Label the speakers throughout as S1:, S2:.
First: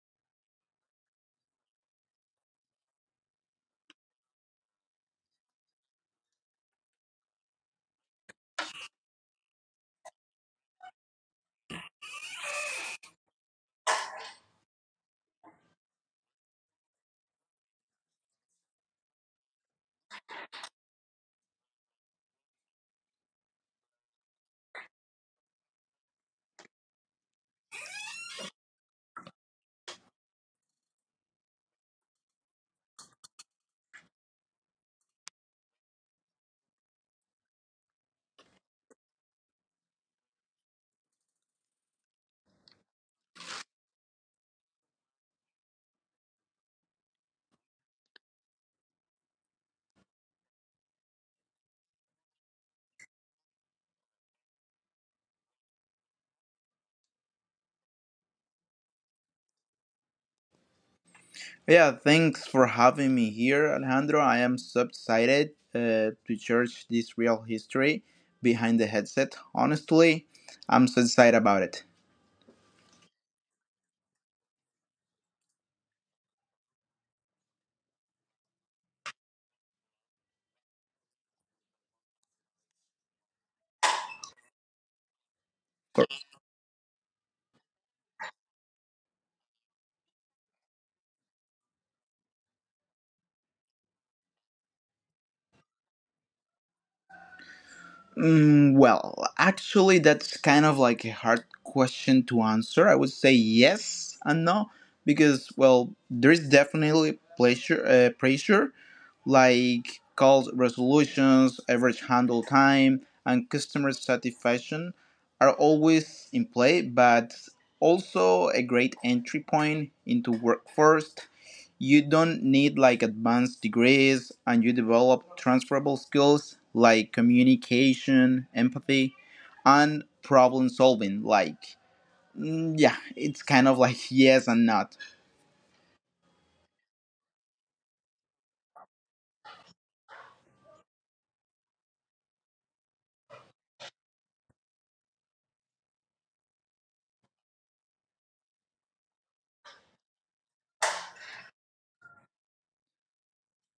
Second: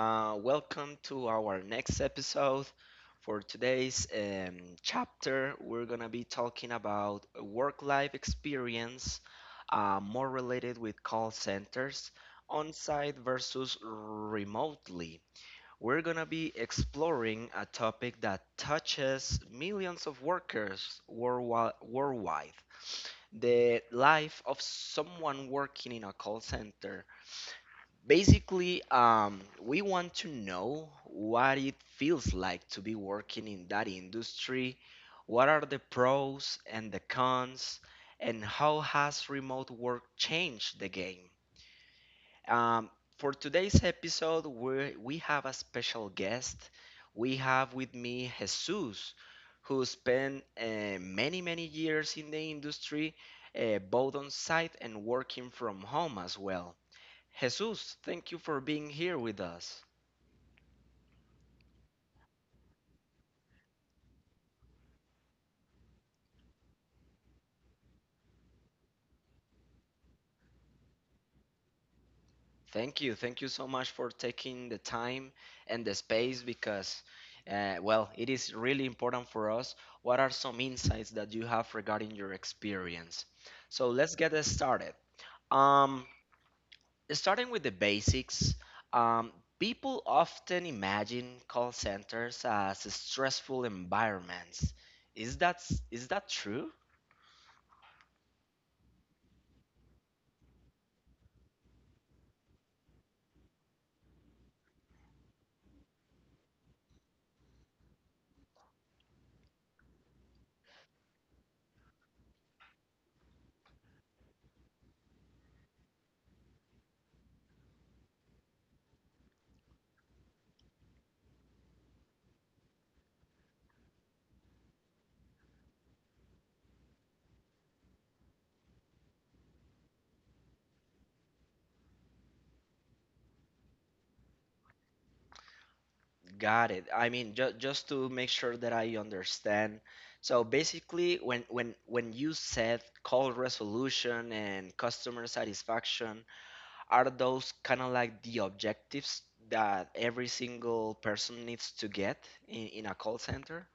S1: Welcome to our next episode. For today's chapter, we're going to be talking about work life experience, more related with call centers, on site versus remotely. We're going to be exploring a topic that touches millions of workers worldwide, the life of someone working in a call center. Basically, we want to know what it feels like to be working in that industry. What are the pros and the cons, and how has remote work changed the game? Um, for today's episode, we have a special guest. We have with me Jesus, who spent many, many years in the industry, both on site and working from home as well. Jesus, thank you for being here with us.
S2: Yeah, thanks for having me here, Alejandro. I am so excited to church this real history behind the headset. Honestly, I'm so excited about it.
S1: Thank you. Thank you so much for taking the time and the space because, well, it is really important for us. What are some insights that you have regarding your experience? So let's get us started. Um, Starting with the basics, um, people often imagine call centers as stressful environments. Is that, is that true?
S2: Well, actually, that's kind of like a hard question to answer. I would say yes and no because, well, there is definitely pressure like calls resolutions, average handle time, and customer satisfaction are always in play, but also a great entry point into workforce. You don't need like advanced degrees, and you develop transferable skills like communication empathy and problem solving like yeah, it's kind of like yes and not.
S1: Got it. I mean, ju just to make sure that I understand. So basically, when you said call resolution and customer satisfaction, are those kind of like the objectives that every single person needs to get in a call center?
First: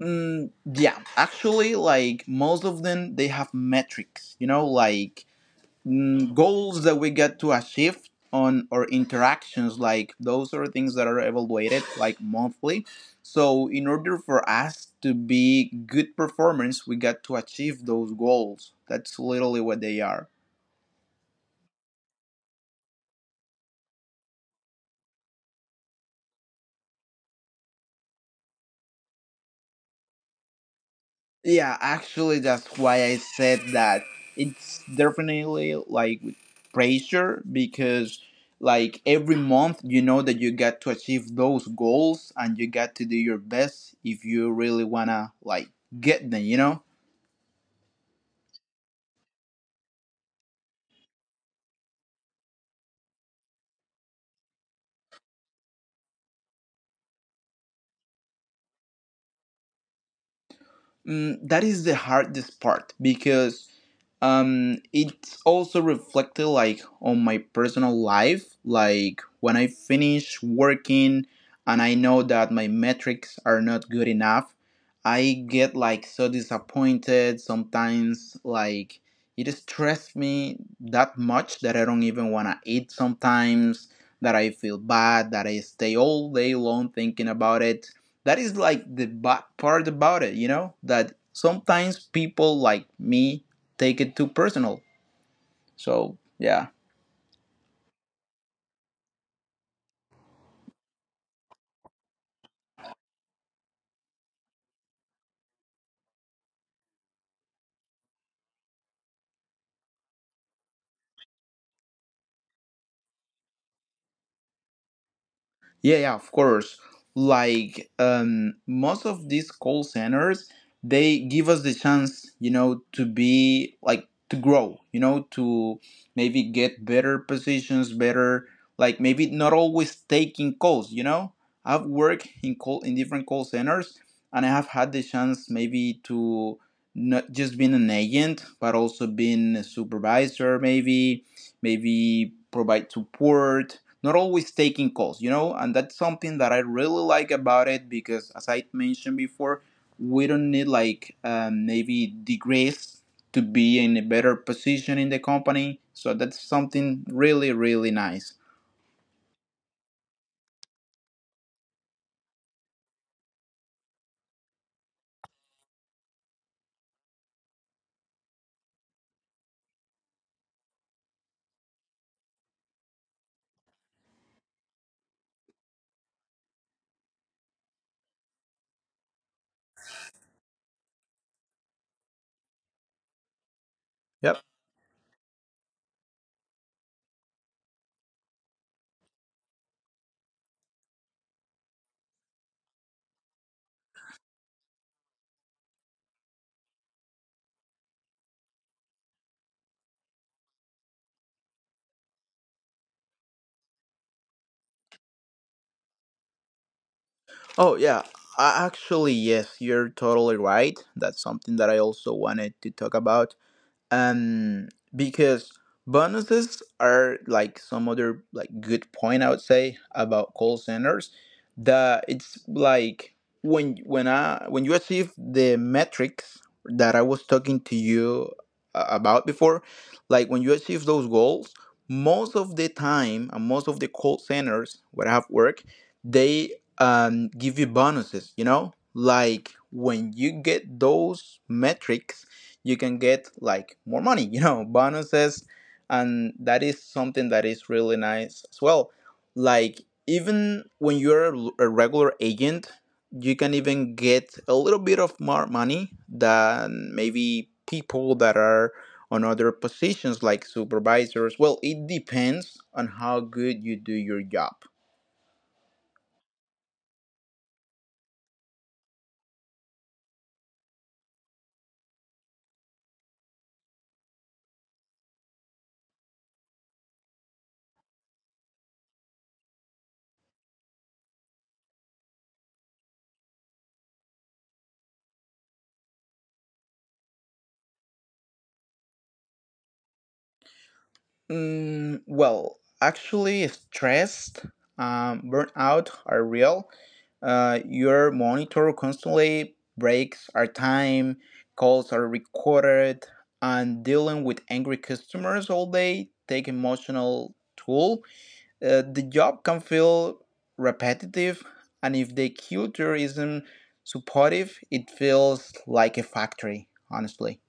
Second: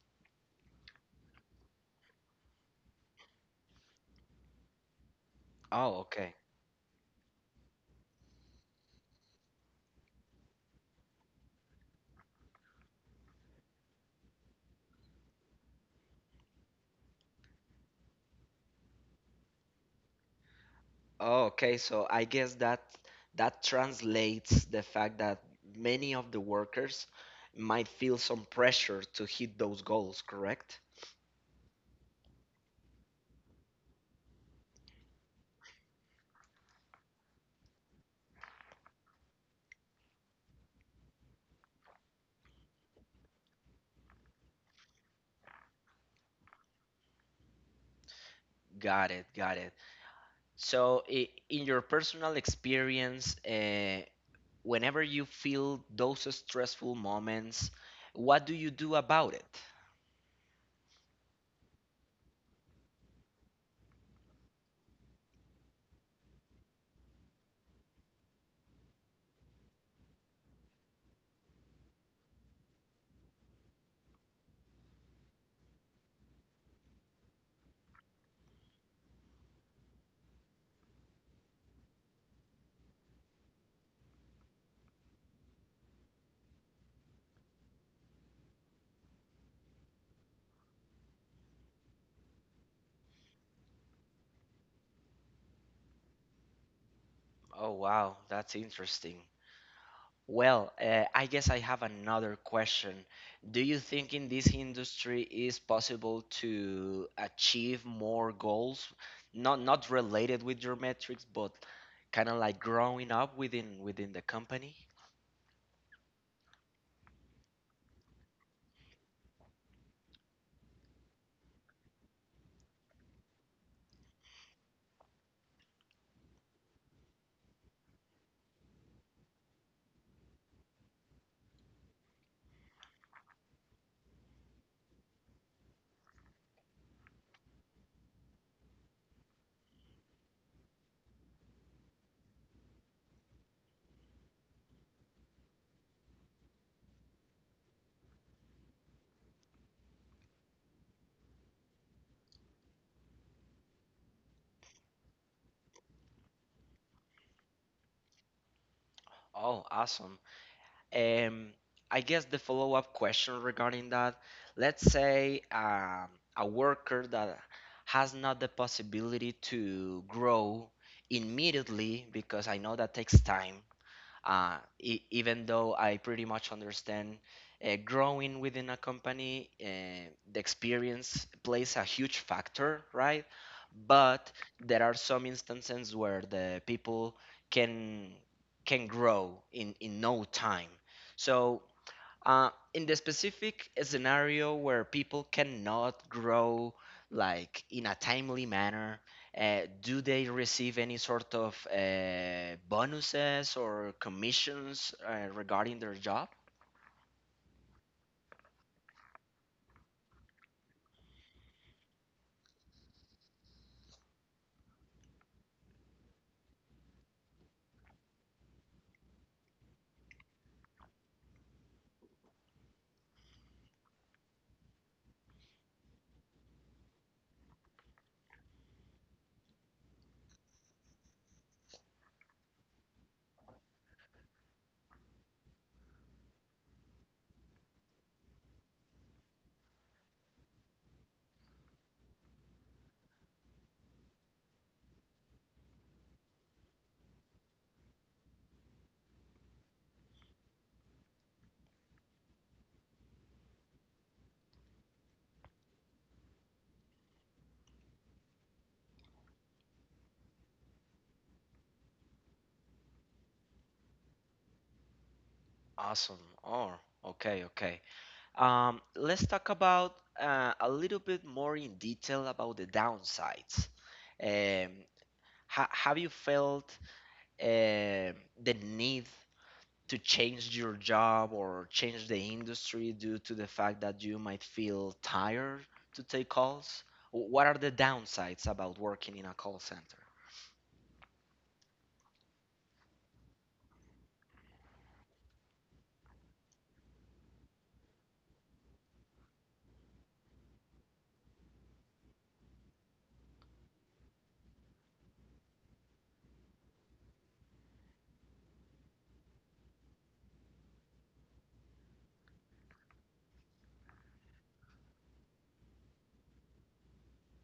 S2: mm, yeah, actually, like most of them they have metrics, like
S1: Oh, okay.
S2: goals that we get to achieve on our interactions. Like those are things that are evaluated like monthly, so in order for us to be good performance we got to achieve those goals. That's literally what they are.
S1: Oh, okay. So I guess that that translates the fact that many of the workers might feel some pressure to hit those goals, correct?
S2: Yeah, actually, that's why I said that it's definitely like with pressure because, like, every month you know that you got to achieve those goals, and you got to do your best if you really wanna like get them, you know?
S1: Got it, got it. So, in your personal experience, whenever you feel those stressful moments, what do you do about it?
S2: That is the hardest part because it's also reflected like on my personal life. Like when I finish working and I know that my metrics are not good enough, I get like so disappointed sometimes. Like it stresses me that much that I don't even want to eat sometimes, that I feel bad, that I stay all day long thinking about it. That is like the bad part about it, that sometimes people like me take it too personal. So yeah.
S1: Oh, wow, that's interesting. Well, I guess I have another question. Do you think in this industry is possible to achieve more goals, not related with your metrics, but kind of like growing up within the company?
S2: Yeah, yeah, of course. Like most of these call centers, they give us the chance, you know, to be like to grow, you know, to maybe get better positions, better, like maybe not always taking calls. I've worked in different call centers, and I have had the chance maybe to not just being an agent, but also being a supervisor, maybe provide support, not always taking calls, you know, and that's something that I really like about it because, as I mentioned before, we don't need like maybe degrees to be in a better position in the company. So that's something really, really nice.
S1: Oh, awesome. Um, I guess the follow-up question regarding that, let's say a worker that has not the possibility to grow immediately because I know that takes time. Even though I pretty much understand growing within a company, the experience plays a huge factor, right? But
S2: Yep.
S1: there are some instances where the people can can grow in no time. So in the specific scenario where people cannot grow like in a timely manner, do they receive any sort of bonuses or commissions regarding their job?
S2: Oh, yeah. Actually, yes, you're totally right. That's something that I also wanted to talk about. um because bonuses are like some other like good point I would say about call centers, that it's like when you achieve the metrics that I was talking to you about before. Like when you achieve those goals, most of the time and most of the call centers where I have work, they give you bonuses, like when you get those metrics, you can get like more money, bonuses. And that is something that is really nice as well. Like, even when you're a regular agent, you can even get a little bit of more money than maybe people that are on other positions like supervisors. Well, it depends on how good you do your job.
S1: Awesome. Oh, okay, okay. Let's talk about a little bit more in detail about the downsides. um, have you felt um the need to change your job or change the industry due to the fact that you might feel tired to take calls? What are the downsides about working in a call center?
S2: Well, actually, stress, burnout are real. Your monitor constantly breaks are time, calls are recorded, and dealing with angry customers all day take emotional toll. The job can feel repetitive, and if the culture isn't supportive, it feels like a factory, honestly.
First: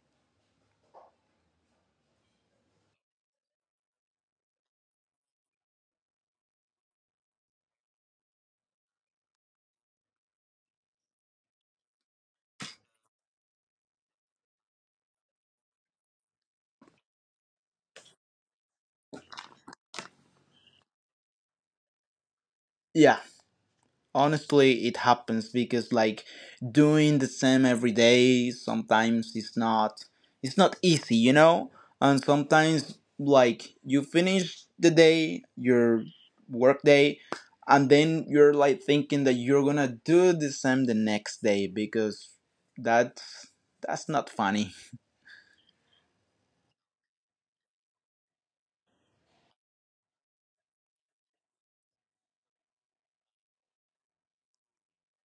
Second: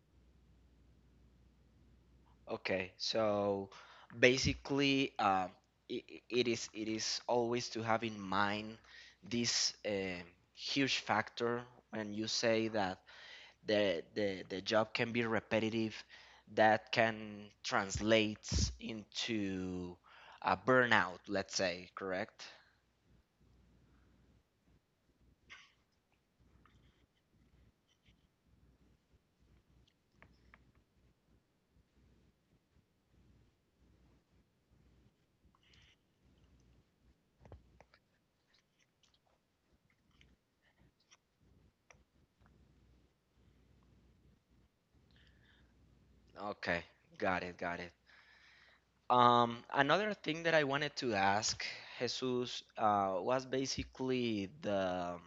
S1: Okay, so basically, uh, it is always to have in mind this huge factor when you say that the job can be repetitive, that can translate into a burnout, let's say, correct?
S2: Yeah, honestly it happens because like doing the same every day sometimes it's not easy, and sometimes like you finish the day, your work day, and then you're like thinking that you're gonna do the same the next day because that's that's not funny.
S1: Okay, got it, got it. Another thing that I wanted to ask, Jesus, was basically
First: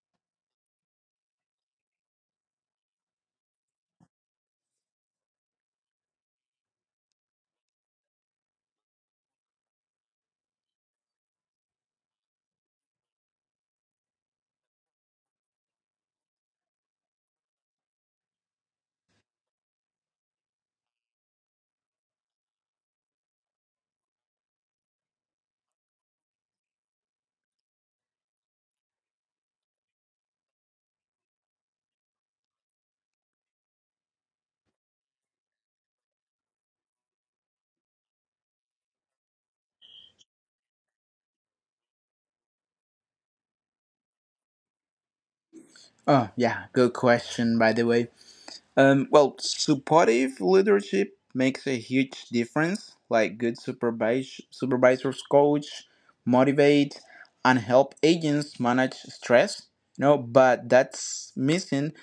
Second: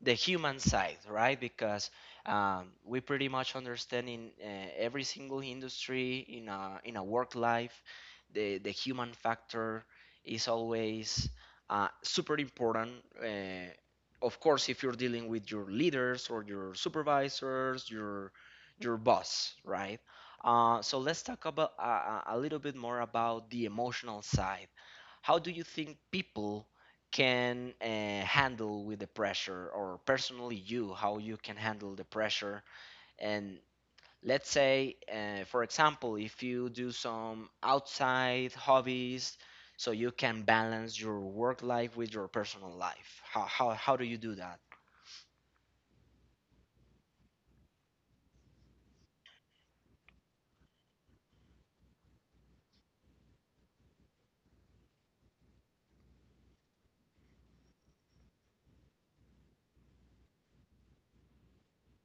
S1: the human side, right? Because we pretty much understand in every single industry in a work life, the human factor is always super important. Uh, of course, if you're dealing with your leaders or your supervisors, your boss, right? So let's talk about a little bit more about the emotional side. How do you think people can handle with the pressure, or personally, you, how you can handle the pressure, and let's say, for example, if you do some outside hobbies so you can balance your work life with your personal life, how do you do that?
S2: Oh yeah, good question by the way. Well, supportive leadership makes a huge difference. Like good supervisors coach, motivate, and help agents manage stress. But that's missing.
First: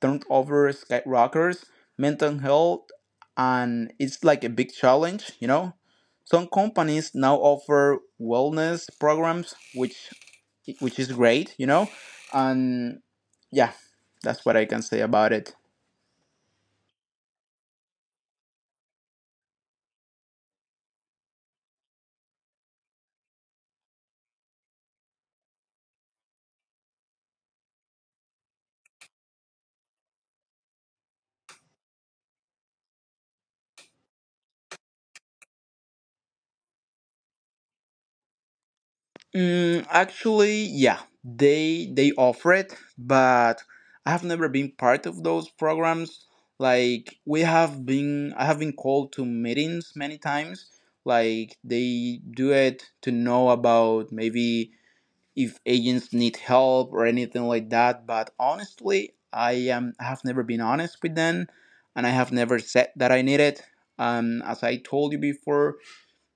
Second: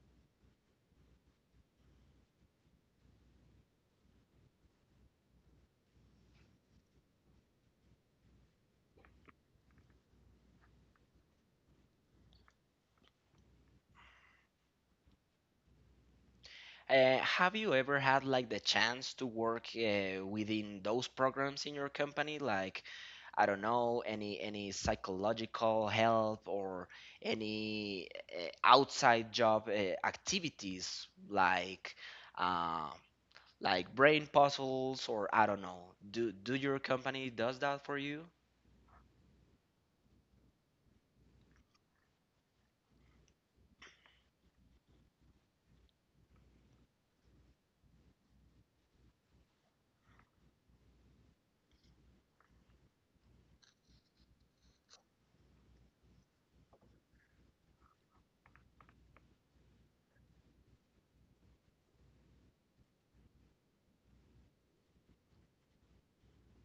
S2: Turnover skyrockets, mental health, and it's like a big challenge. Some companies now offer wellness programs, which is great. And yeah, that's what I can say about it.
S1: Have you ever had like the chance to work within those programs in your company? Like, I don't know, any psychological help or any outside job activities uh, like brain puzzles, or I don't know. Do your company does that for you?
S2: Actually, yeah, they offer it, but I have never been part of those programs. Like I have been called to meetings many times. Like they do it to know about maybe if agents need help or anything like that. But honestly, I have never been honest with them, and I have never said that I need it. As I told you before,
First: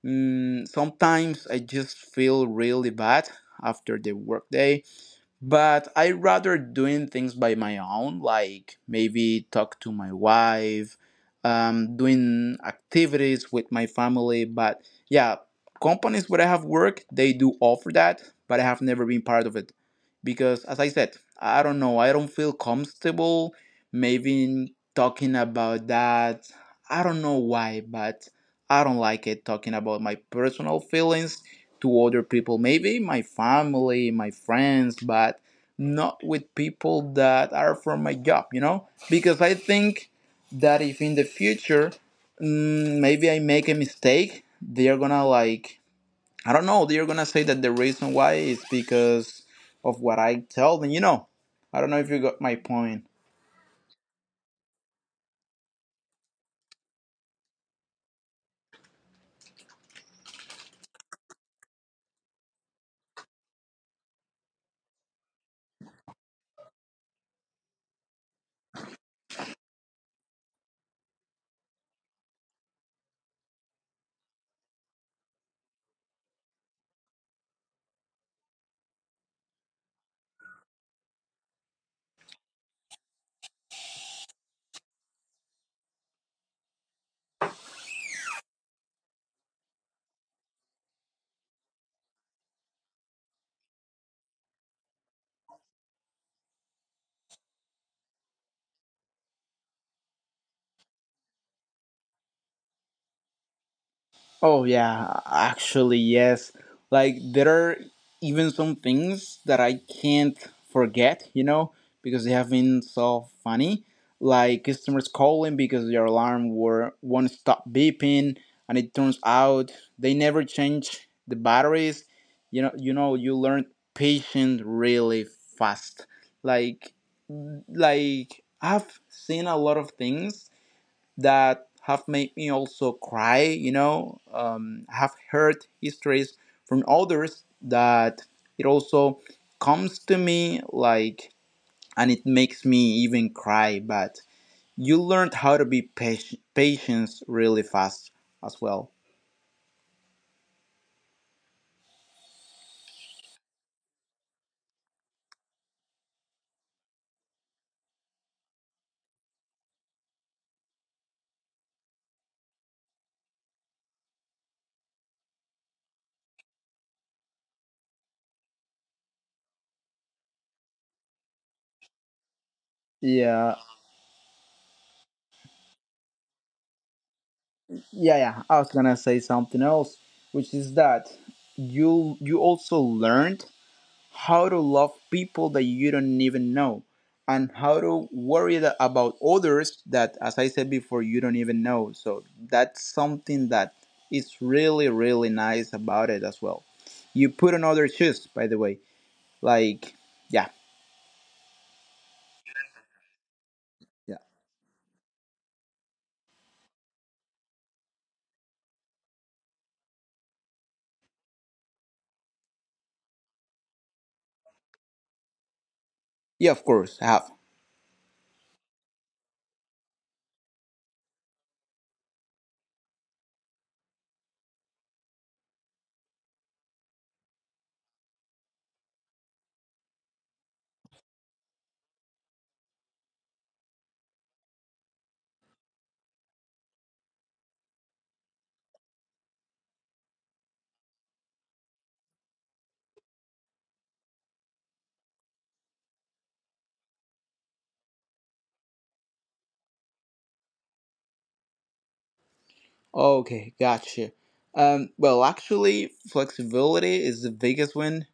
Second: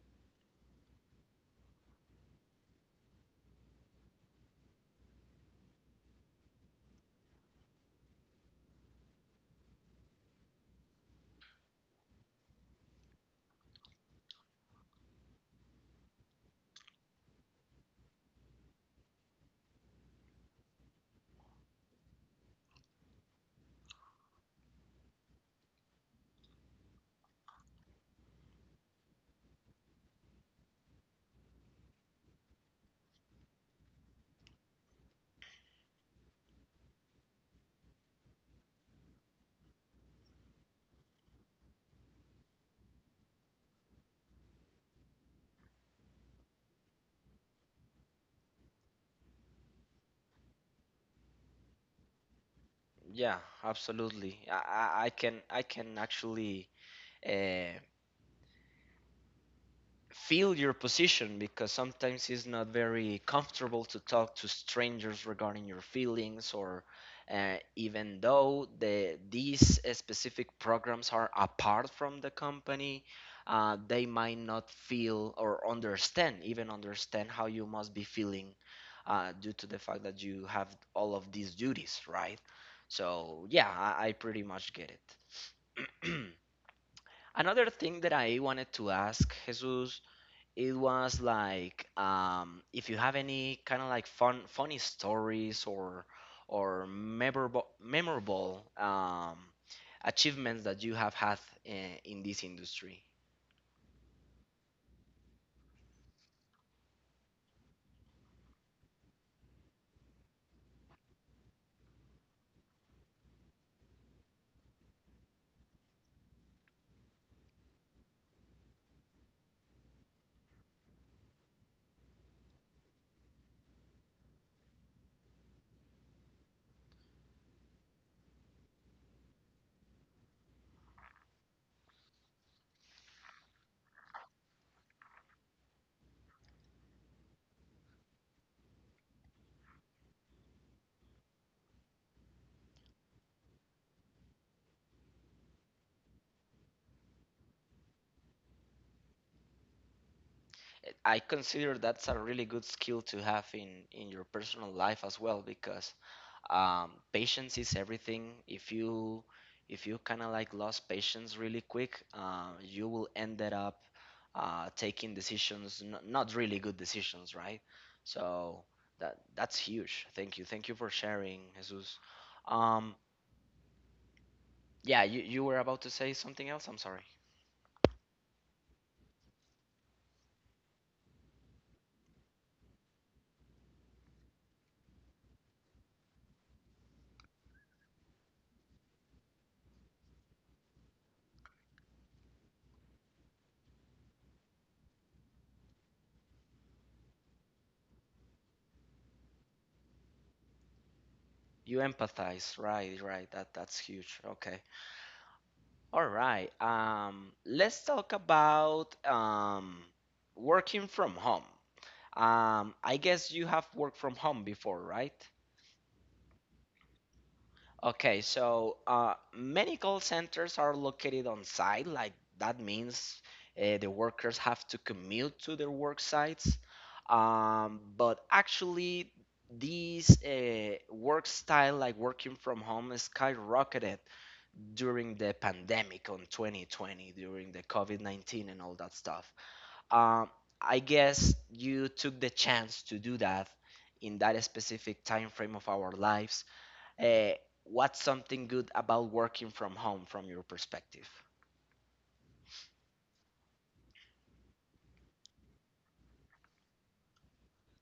S2: Sometimes I just feel really bad after the workday, but I rather doing things by my own, like maybe talk to my wife, doing activities with my family. But yeah, companies where I have worked, they do offer that, but I have never been part of it because, as I said, I don't know, I don't feel comfortable maybe talking about that. I don't know why, but I don't like it talking about my personal feelings to other people, maybe my family, my friends, but not with people that are from my job, you know? Because I think that if in the future maybe I make a mistake, they're gonna like, I don't know, they're gonna say that the reason why is because of what I tell them, you know? I don't know if you got my point.
S1: Yeah, absolutely. I can actually. Uh, Feel your position because sometimes it's not very comfortable to talk to strangers regarding your feelings, or even though these specific programs are apart from the company, they might not feel or understand even understand how you must be feeling, due to the fact that you have all of these duties, right? So yeah, I pretty much get it. Another thing that I wanted to ask, Jesus, it was like if you have any kind of like funny stories or memorable achievements that you have had in this industry.
S2: Oh yeah, actually yes. Like there are even some things that I can't forget, because they have been so funny. Like customers calling because their alarm were won't stop beeping, and it turns out they never change the batteries. You learn patience really fast. Like, I've seen a lot of things that have made me also cry. I have heard histories from others that it also comes to me like, and it makes me even cry. But you learned how to be patience really fast as well.
S1: Eh, I consider that's a really good skill to have in your personal life as well because patience is everything. If you if you kind of like lost patience really quick, you will ended up taking decisions, not really good decisions, right? So that that's huge. Thank you, thank you for sharing, Jesus. um,
S2: Yeah,
S1: yeah, you were about to say something else. I'm sorry.
S2: yeah, yeah. I was gonna say something else, which is that you also learned how to love people that you don't even know and how to worry about others that, as I said before, you don't even know. So that's something that is really really nice about it as well. You put on other shoes, by the way. Like yeah.
S1: You empathize, right? Right, that that's
S2: Yeah,
S1: huge. Okay. All right, let's talk about working from home. I guess you have worked from home before, right?
S2: yeah, of course I have.
S1: Okay, so many call centers are located on site. Like, that means the workers have to commute to their work sites. But actually, these work style, like working from home, skyrocketed during the pandemic on 2020, during the COVID-19 and all that stuff. Um, I guess you took the chance to do that in that specific time frame of our lives. Uh, what's something good about working from home from your perspective?
S2: Okay, gotcha. Well, actually flexibility is the biggest one.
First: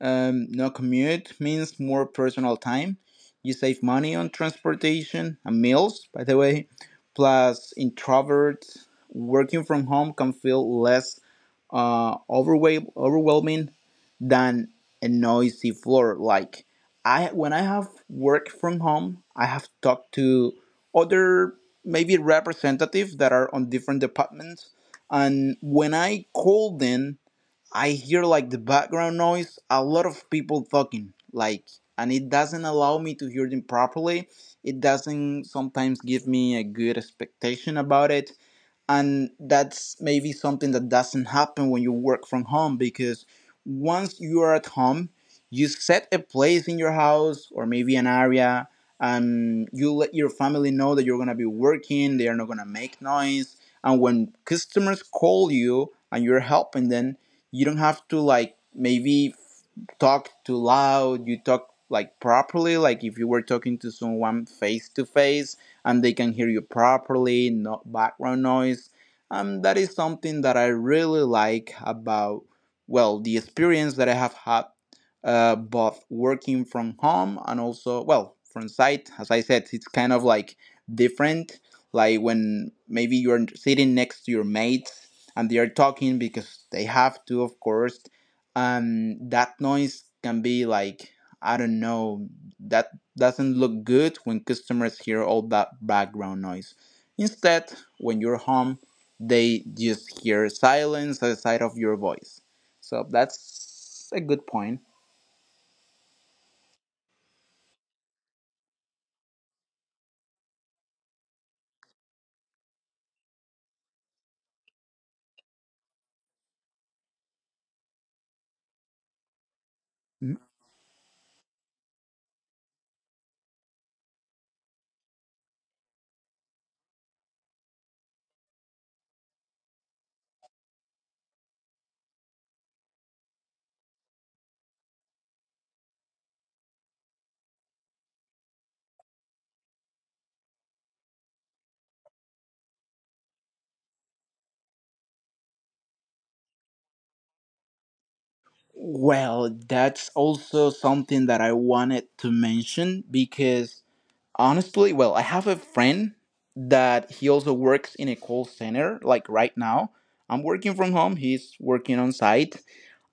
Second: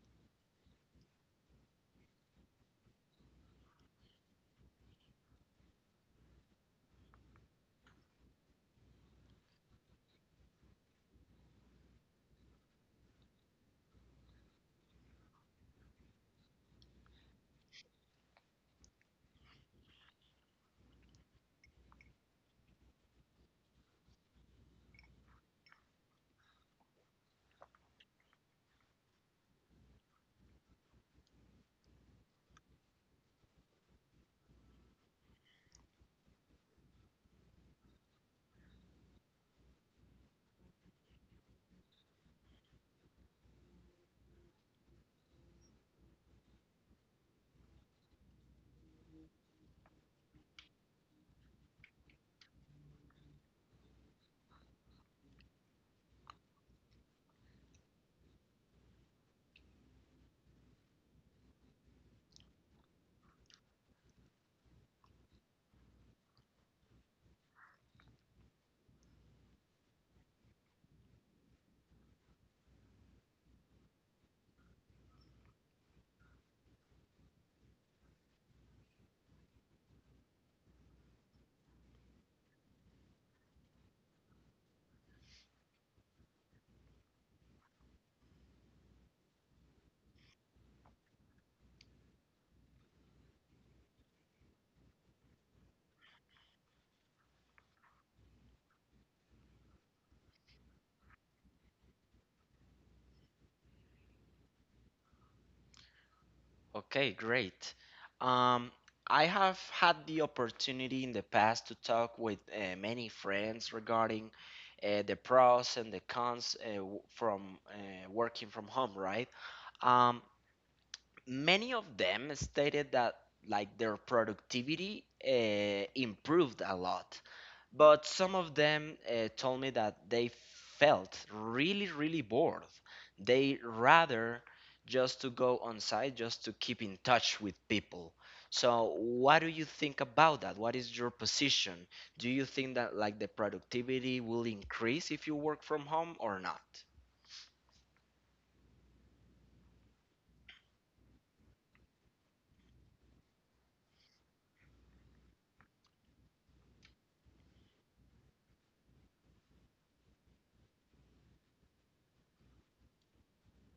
S2: No commute means more personal time. You save money on transportation and meals, by the way. Plus, introverts working from home can feel less overwhelming than a noisy floor. Like when I have worked from home, I have talked to other maybe representatives that are on different departments, and when I call them I hear like the background noise, a lot of people talking, like, and it doesn't allow me to hear them properly. It doesn't sometimes give me a good expectation about it, and that's maybe something that doesn't happen when you work from home because once you are at home, you set a place in your house or maybe an area, and you let your family know that you're going to be working, they are not going to make noise. And when customers call you and you're helping them, you don't have to like maybe talk too loud. You talk like properly, like if you were talking to someone face to face, and they can hear you properly, no background noise. That is something that I really like about, well, the experience that I have had both working from home and also, well, from site. As I said, it's kind of like different. Like when maybe you're sitting next to your mates and they are talking because they have to, of course, that noise can be like, I don't know, that doesn't look good when customers hear all that background noise. Instead, when you're home they just hear silence aside of your voice. So that's a good point.
S1: Okay, great. Um, I have had the opportunity in the past to talk with many friends regarding the pros and the cons from working from home, right? Um,
S2: Mhm.
S1: Many of them stated that like their productivity improved a lot, but some of them told me that they felt really really bored. They rather just to go on site just to keep in touch with people. So what do you think about that? What is your position? Do you think that like the productivity will increase if you work from home or not?
S2: Well, that's also something that I wanted to mention because, honestly, well, I have a friend that he also works in a call center, like right now. I'm working from home, he's working on site,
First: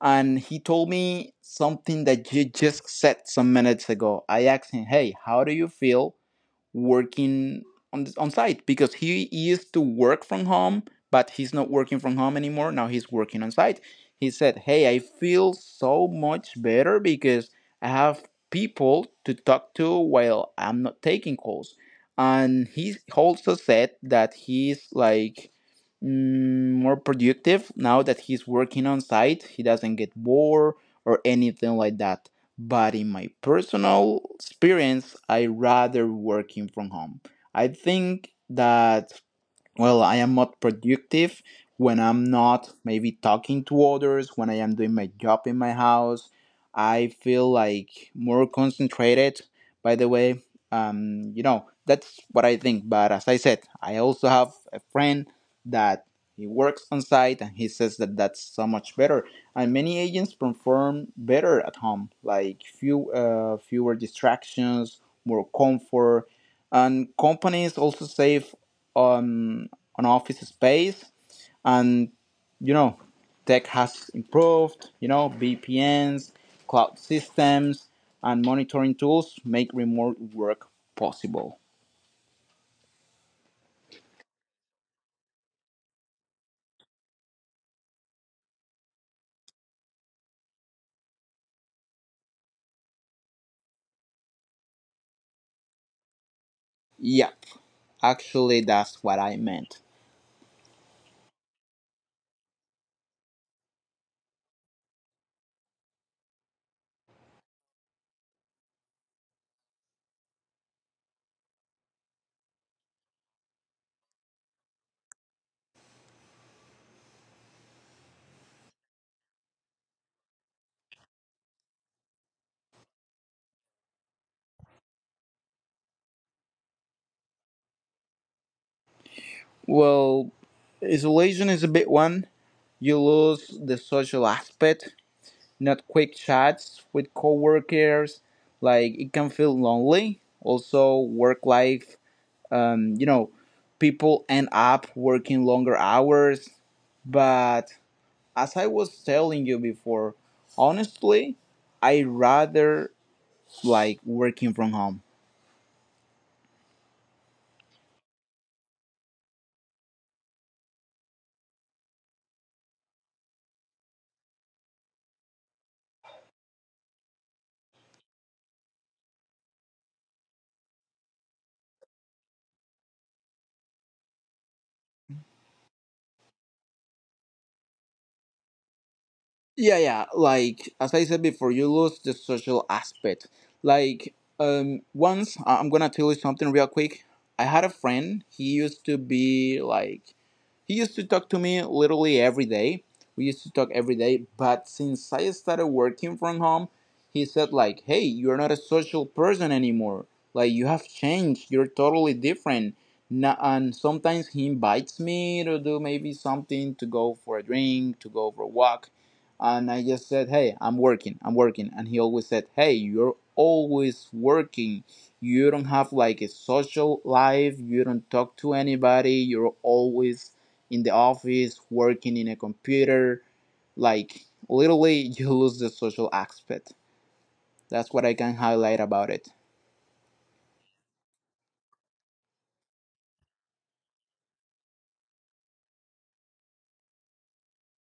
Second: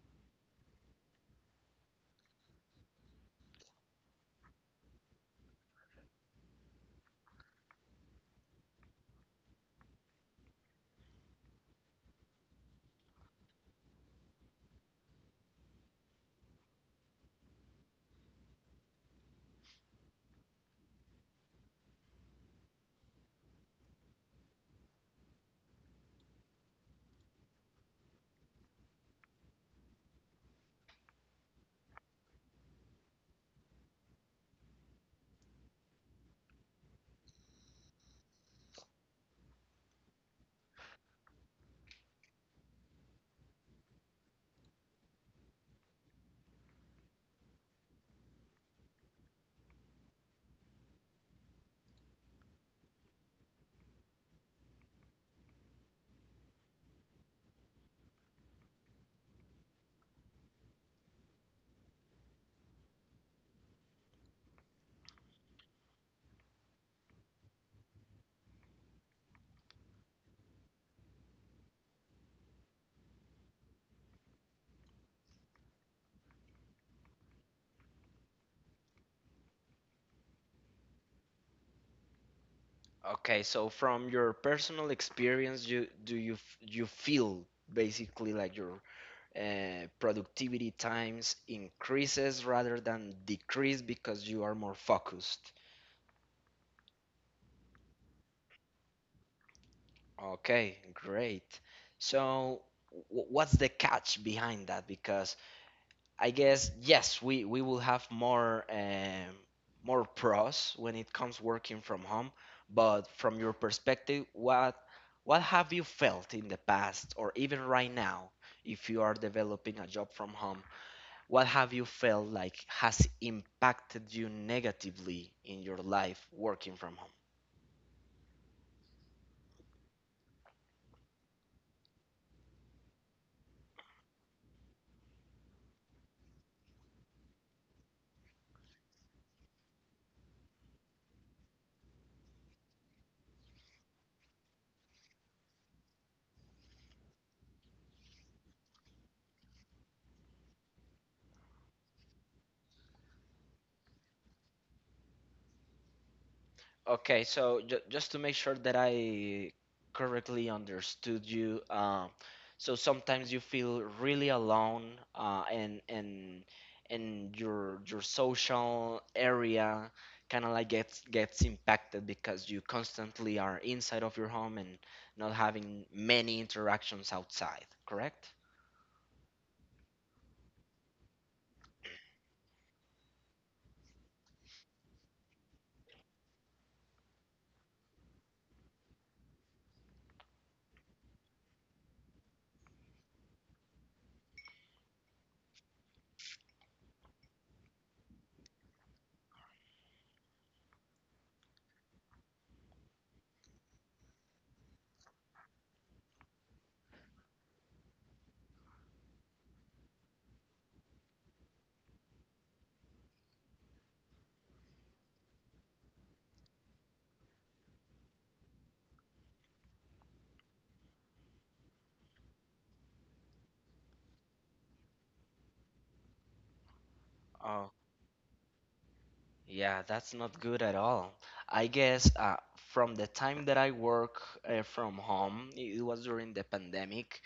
S2: and he told me something that you just said some minutes ago. I asked him, "Hey, how do you feel working on site?" Because he used to work from home, but he's not working from home anymore. Now he's working on site. He said, "Hey, I feel so much better because I have people to talk to while I'm not taking calls." And he also said that he's like more productive now that he's working on site. He doesn't get bored or anything like that, but in my personal experience, I rather working from home. I think that, well, I am not productive when I'm not maybe talking to others, when I am doing my job in my house. I feel like more concentrated. By the way, you know, that's what I think. But as I said, I also have a friend that he works on site, and he says that that's so much better, and many agents perform better at home, like few fewer distractions, more comfort, and companies also save on on office space, and you know, tech has improved, you know, VPNs, cloud systems, and monitoring tools make remote work possible.
S1: Okay, so from your personal experience, you do you you feel basically like your productivity times increases rather than decrease because you are more focused.
S2: Yep, actually that's what I meant.
S1: Okay, great. So what's the catch behind that? Because I guess yes, we will have more more pros when it comes working from home. But from your perspective, what have you felt in the past or even right now, if you are developing a job from home, what have you felt like has impacted you negatively in your life working from home?
S2: Well, isolation is a big one. You lose the social aspect, not quick chats with coworkers. Like, it can feel lonely. Also, work life. You know, people end up working longer hours. But as I was telling you before, honestly, I rather like working from home.
S1: Okay, so ju just to make sure that I correctly understood you, so sometimes you feel really alone, and and your social area kind of like gets gets impacted because you constantly are inside of your home and not having many interactions outside, correct?
S2: Yeah, yeah. Like as I said before, you lose the social aspect. Like, once I'm gonna tell you something real quick. I had a friend. He used to be like he used to talk to me literally every day. We used to talk every day, but since I started working from home, he said like, "Hey, you're not a social person anymore. Like, you have changed. You're totally different." And sometimes he invites me to do maybe something, to go for a drink, to go for a walk, and I just said, "Hey, I'm working. I'm working." And he always said, "Hey, you're always working. You don't have like a social life. You don't talk to anybody. You're always in the office, working in a computer. Like, literally," you lose the social aspect. That's what I can highlight about it.
S1: Yeah, that's not good at all. I guess from the time that I work from home, it was during the pandemic,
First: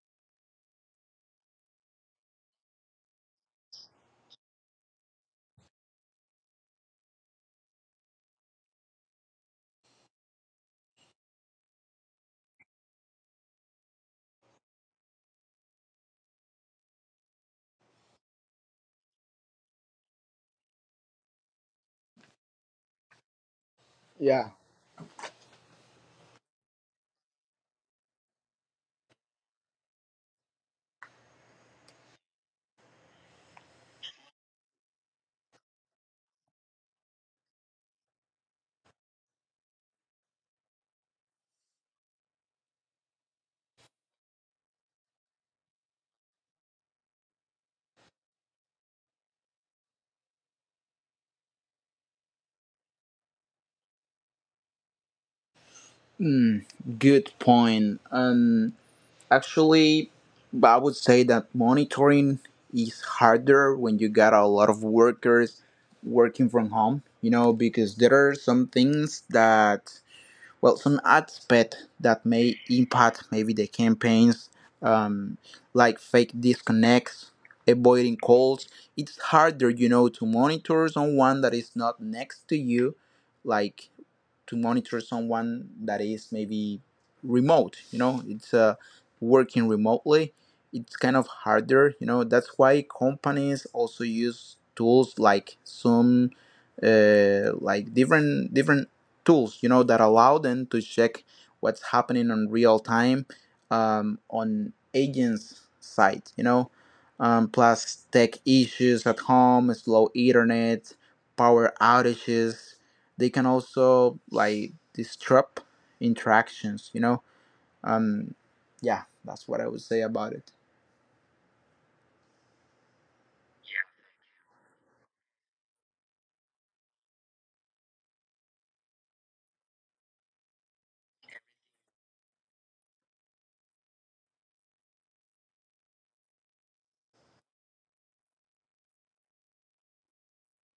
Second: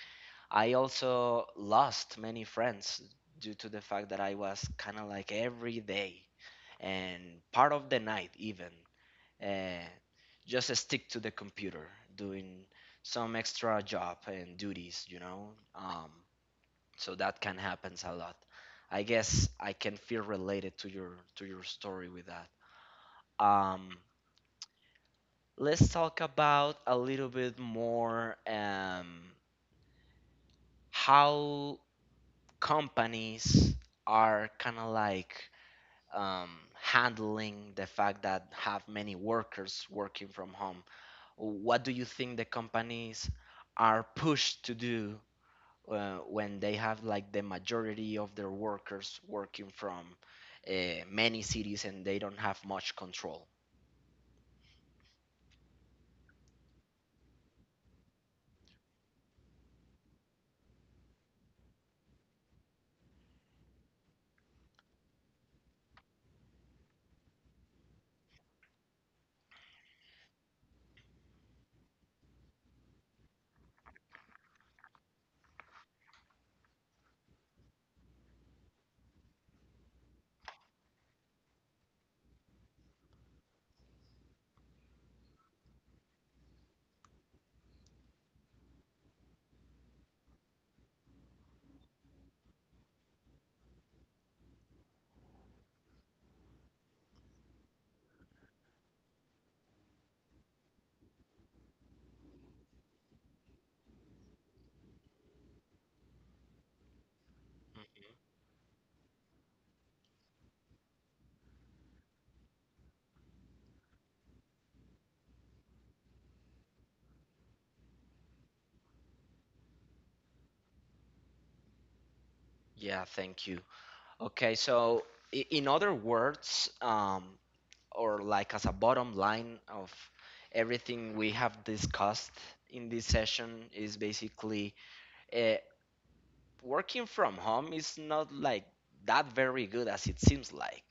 S1: I also lost many friends due to the fact that I was kind of like every day and part of the night even, uh, just stick to the computer doing some extra job and duties, you know? Um, so that can happens a lot. I guess I can feel related to your story with that. Um, let's talk about a little bit more how companies are kind of like um, handling the fact that have many workers working from home. What do you think the companies are pushed to do when they have like the majority of their workers working from many cities and they don't have much control?
S2: Hmm, good point. Actually, I would say that monitoring is harder when you got a lot of workers working from home, you know, because there are some things that, well, some aspect that may impact maybe the campaigns, um, like fake disconnects, avoiding calls. It's harder, you know, to monitor someone that is not next to you, like to monitor someone that is maybe remote, you know. It's working remotely, it's kind of harder, you know. That's why companies also use tools like Zoom, like different tools, you know, that allow them to check what's happening on real time, on agents side, you know.
S1: Mhm.
S2: Plus tech issues at home, slow internet, power outages, they can also like disrupt interactions, you know. Um, yeah, that's what I would say about it.
S1: Yeah, thank you. Okay, so in other words, or like as a bottom line of everything we have discussed in this session, is basically uh, working from home is not like that very good as it seems like.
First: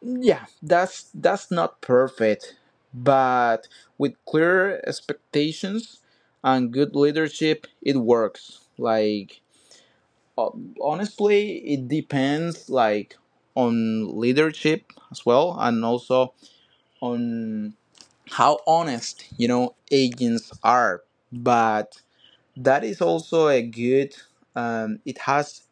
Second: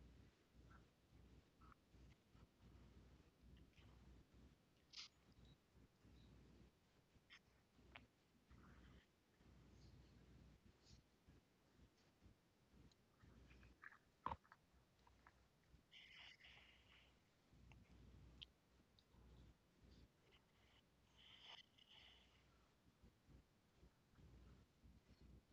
S2: Yeah, that's not perfect, but with clear expectations and good leadership it works. Like, ho- honestly, it depends, like on leadership as well, and also on how honest, you know, agents are. But that is also a good, it has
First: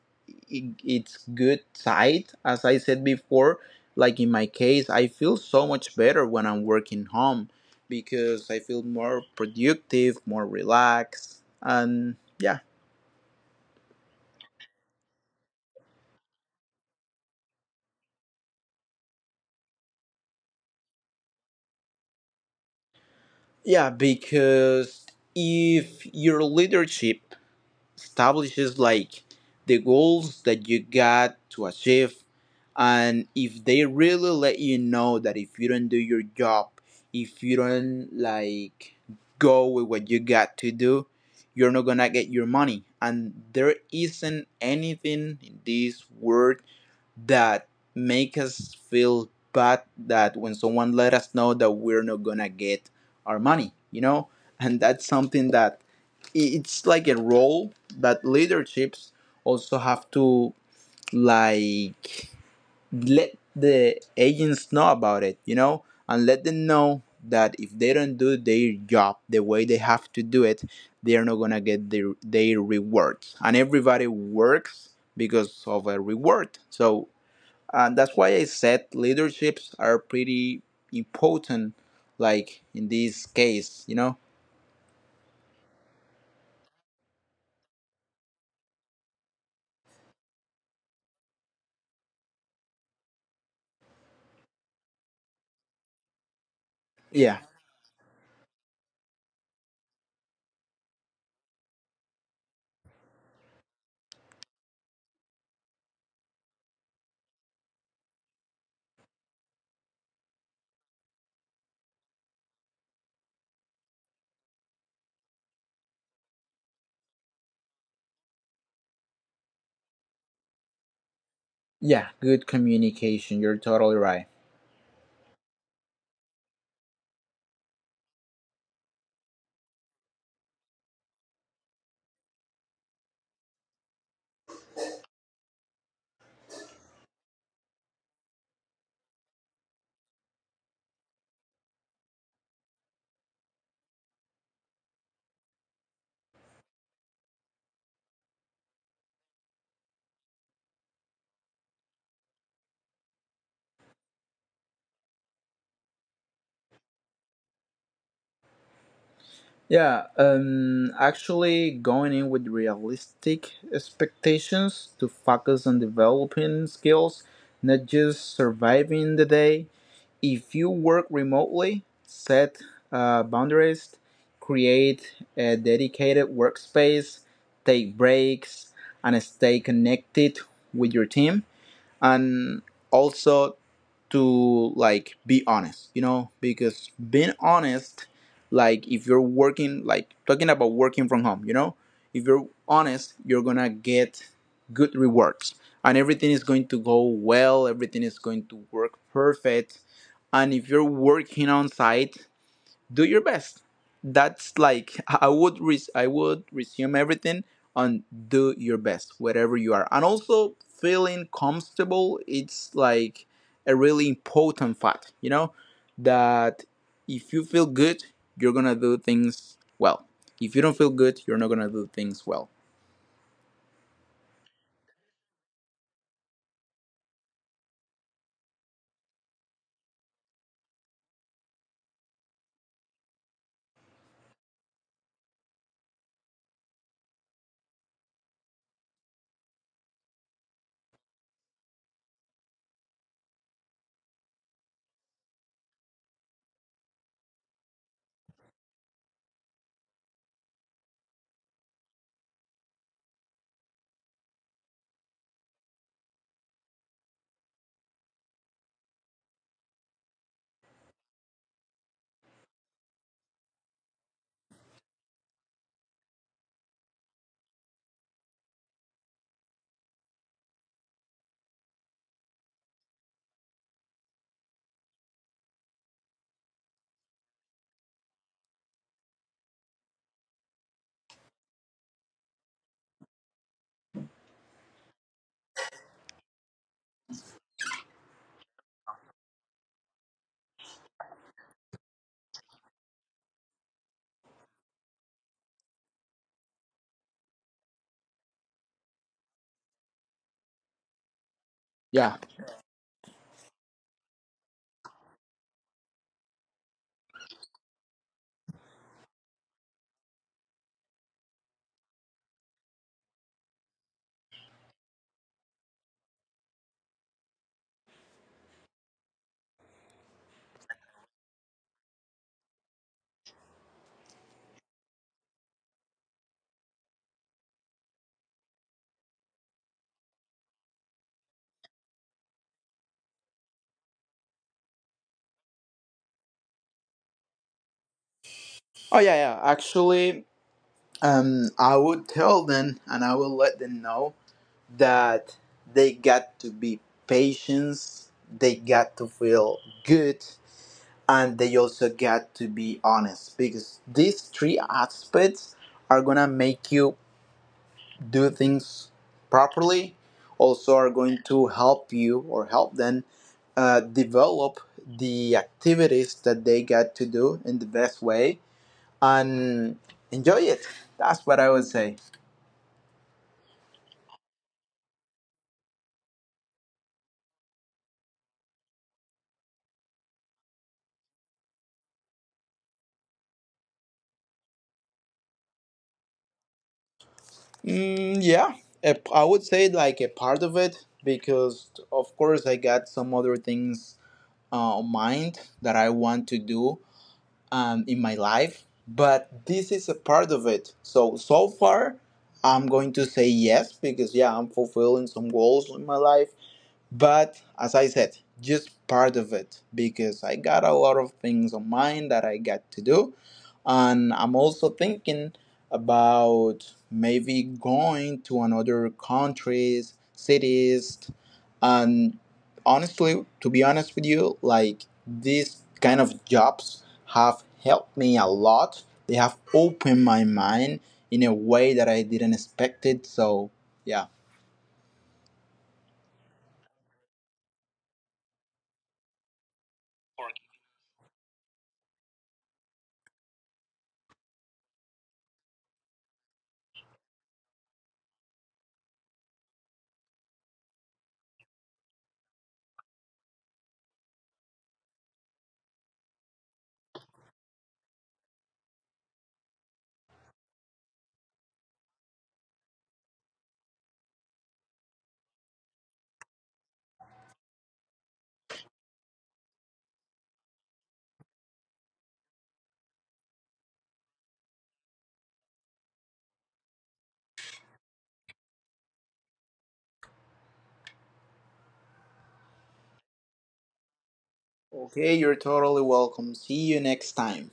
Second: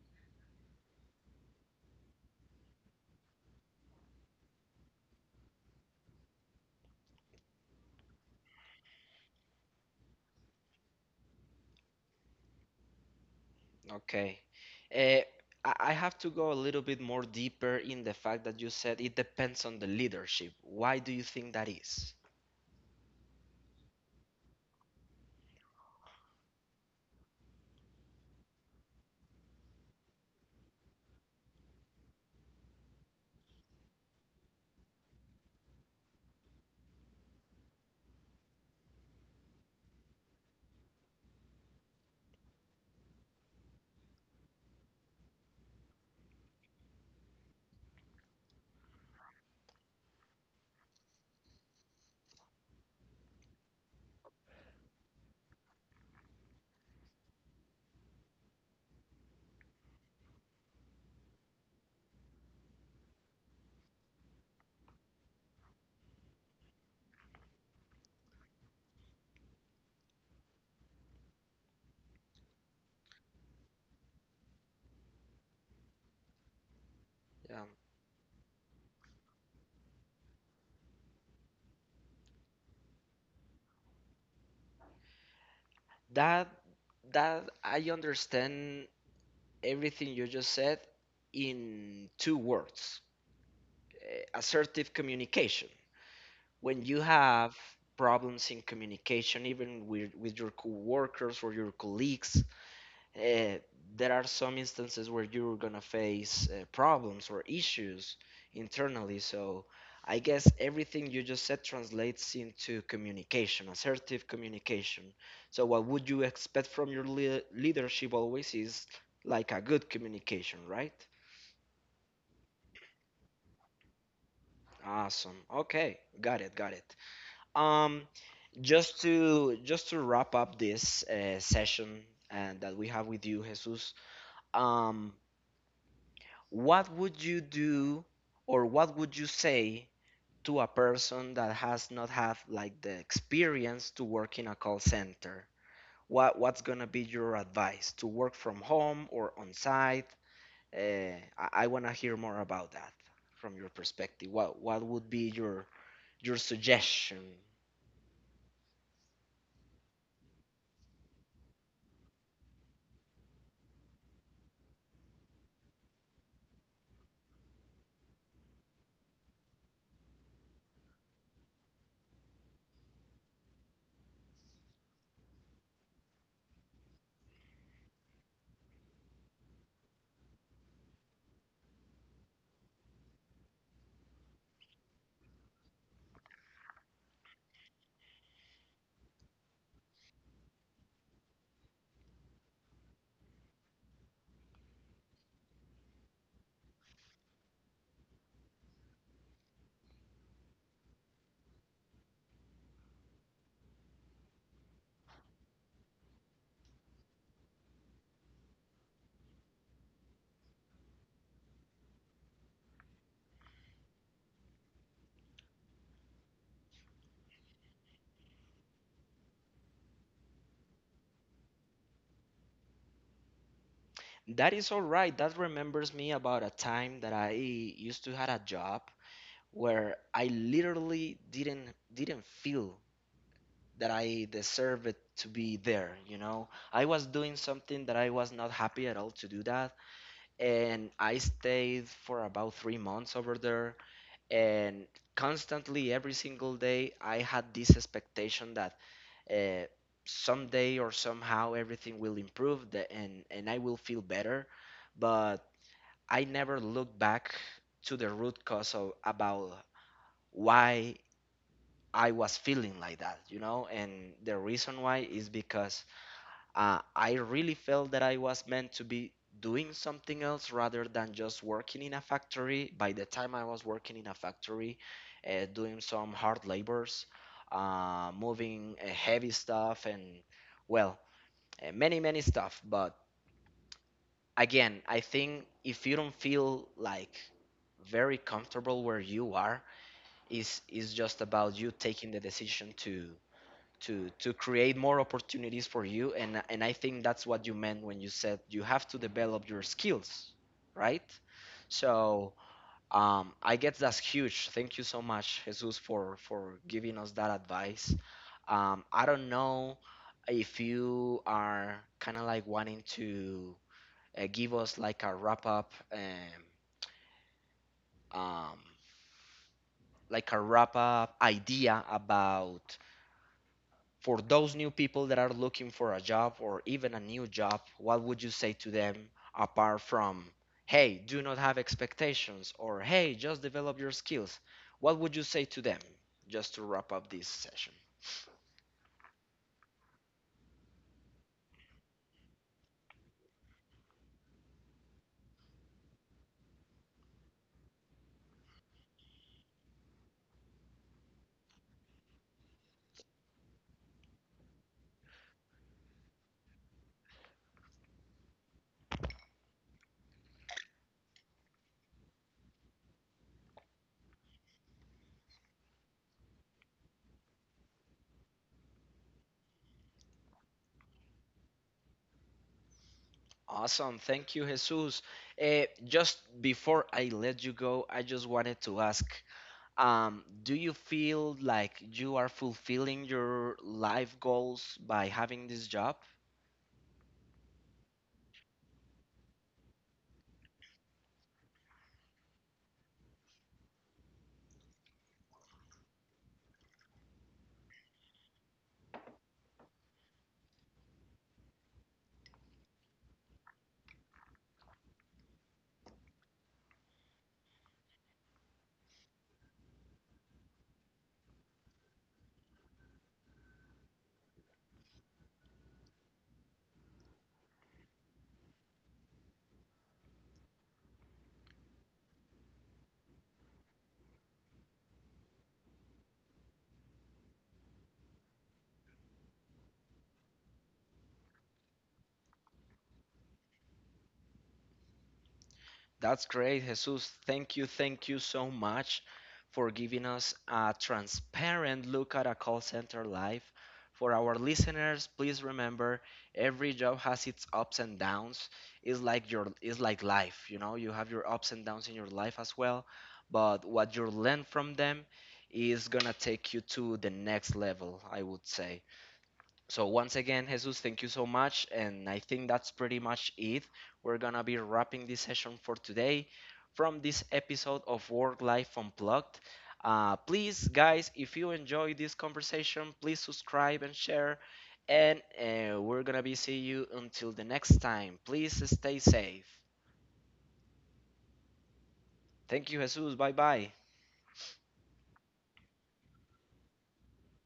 S2: its good side, as I said before. Like in my case, I feel so much better when I'm working home, because I feel more productive, more relaxed, and yeah.
S1: Okay. Uh, I have to go a little bit more deeper in the fact that you said it depends on the leadership. Why do you think that is?
S2: Yeah, because if your leadership establishes like the goals that you got to achieve, and if they really let you know that if you don't do your job, if you don't like go with what you got to do, you're not gonna get your money. And there isn't anything in this world that make us feel bad that when someone let us know that we're not gonna get our money, you know. And that's something that it's like a role that leaderships also have to, like, let the agents know about it, you know, and let them know that if they don't do their job the way they have to do it, they're not gonna get their rewards. And everybody works because of a reward, so.
S1: Yeah.
S2: And that's why I said leaderships are pretty important, like in this case, you know.
S1: That that I understand everything you just said in two words, eh, assertive communication. When you
S2: Yeah.
S1: have problems in communication, even with your coworkers or your colleagues, uh, there are some instances where you're going to face problems or issues internally. So I guess everything you just said translates into communication, assertive communication. So, what would you expect from your leadership always is like a good communication, right?
S2: Yeah, good communication. You're totally right.
S1: Awesome. Okay, got it, got it. Um, just to wrap up this session that we have with you, Jesus. Um, what would you do, or what would you say to a person that has not had like the experience to work in a call center? What's gonna be your advice to work from home or on site? I want to hear more about that from your perspective. What would be your suggestion?
S2: Yeah, actually, going in with realistic expectations, to focus on developing skills, not just surviving the day. If you work remotely, set boundaries, create a dedicated workspace, take breaks, and stay connected with your team. And also, to like be honest, you know, because being honest, like if you're working, like talking about working from home, you know, if you're honest, you're gonna get good rewards, and everything is going to go well, everything is going to work perfect. And if you're working on site, do your best. That's like I would I would resume everything on do your best wherever you are, and also feeling comfortable. It's like a really important fact, you know, that if you feel good, you're gonna do things well. If you don't feel good, you're not gonna do things well.
S1: That is all right. That remembers me about a time that I used to had a job where I literally didn't feel that I deserved to be there, you know. I was doing something that I was not happy at all to do that, and I stayed for about 3 months over there and constantly every single day I had this expectation that uh, someday or somehow everything will improve the, and I will feel better but I never looked back to the root cause of about why I was feeling like that, you know. And the reason why is because I really felt that I was meant to be doing something else rather than just working in a factory. By the time I was working in a factory, doing some hard labors, moving heavy stuff, and well, many, many stuff. But again, I think if you don't feel like very comfortable where you are, is just about you taking the decision to to create more opportunities for you, and I think that's what you meant when you said you have to develop your skills, right?
S2: Yeah.
S1: So I guess that's huge. Thank you so much, Jesus, for giving us that advice. I don't know if you are kind of like wanting to give us like a wrap up, um, like a wrap up idea about for those new people that are looking for a job or even a new job. What would you say to them apart from, hey, do not have expectations, or hey, just develop your skills? What would you say to them just to wrap up this session?
S2: Oh yeah, yeah. Actually, I would tell them, and I will let them know that they got to be patient, they got to feel good, and they also got to be honest, because these three aspects are gonna make you do things properly, also are going to help you or help them develop the activities that they got to do in the best way and enjoy it. That's what I would say.
S1: Awesome. Thank you, Jesus. Just before I let you go, I just wanted to ask, do you feel like you are fulfilling your life goals by having this job?
S2: Mm, yeah, I would say like a part of it, because of course I got some other things on mind that I want to do in my life, but this is a part of it. So so far, I'm going to say yes, because yeah, I'm fulfilling some goals in my life. But as I said, just part of it, because I got a lot of things on mind that I got to do. And I'm also thinking about maybe going to another countries, cities, and honestly, to be honest with you, like these kind of jobs have helped me a lot. They have opened my mind in a way that I didn't expect it. So yeah.
S1: That's great, Jesus. Thank you so much for giving us a transparent look at a call center life. For our listeners, please remember every job has its ups and downs. It's like your it's like life, you know. You have your ups and downs in your life as well, but what you learn from them is gonna take you to the next level, I would say. So once again, Jesus, thank you so much. And I think that's pretty much it. We're gonna be wrapping this session for today from this episode of Work Life Unplugged. Please, guys, if you enjoy this conversation, please subscribe and share. And we're gonna be see you until the next time. Please stay safe. Thank you, Jesus. Bye bye.
S2: Okay, you're totally welcome. See you next time.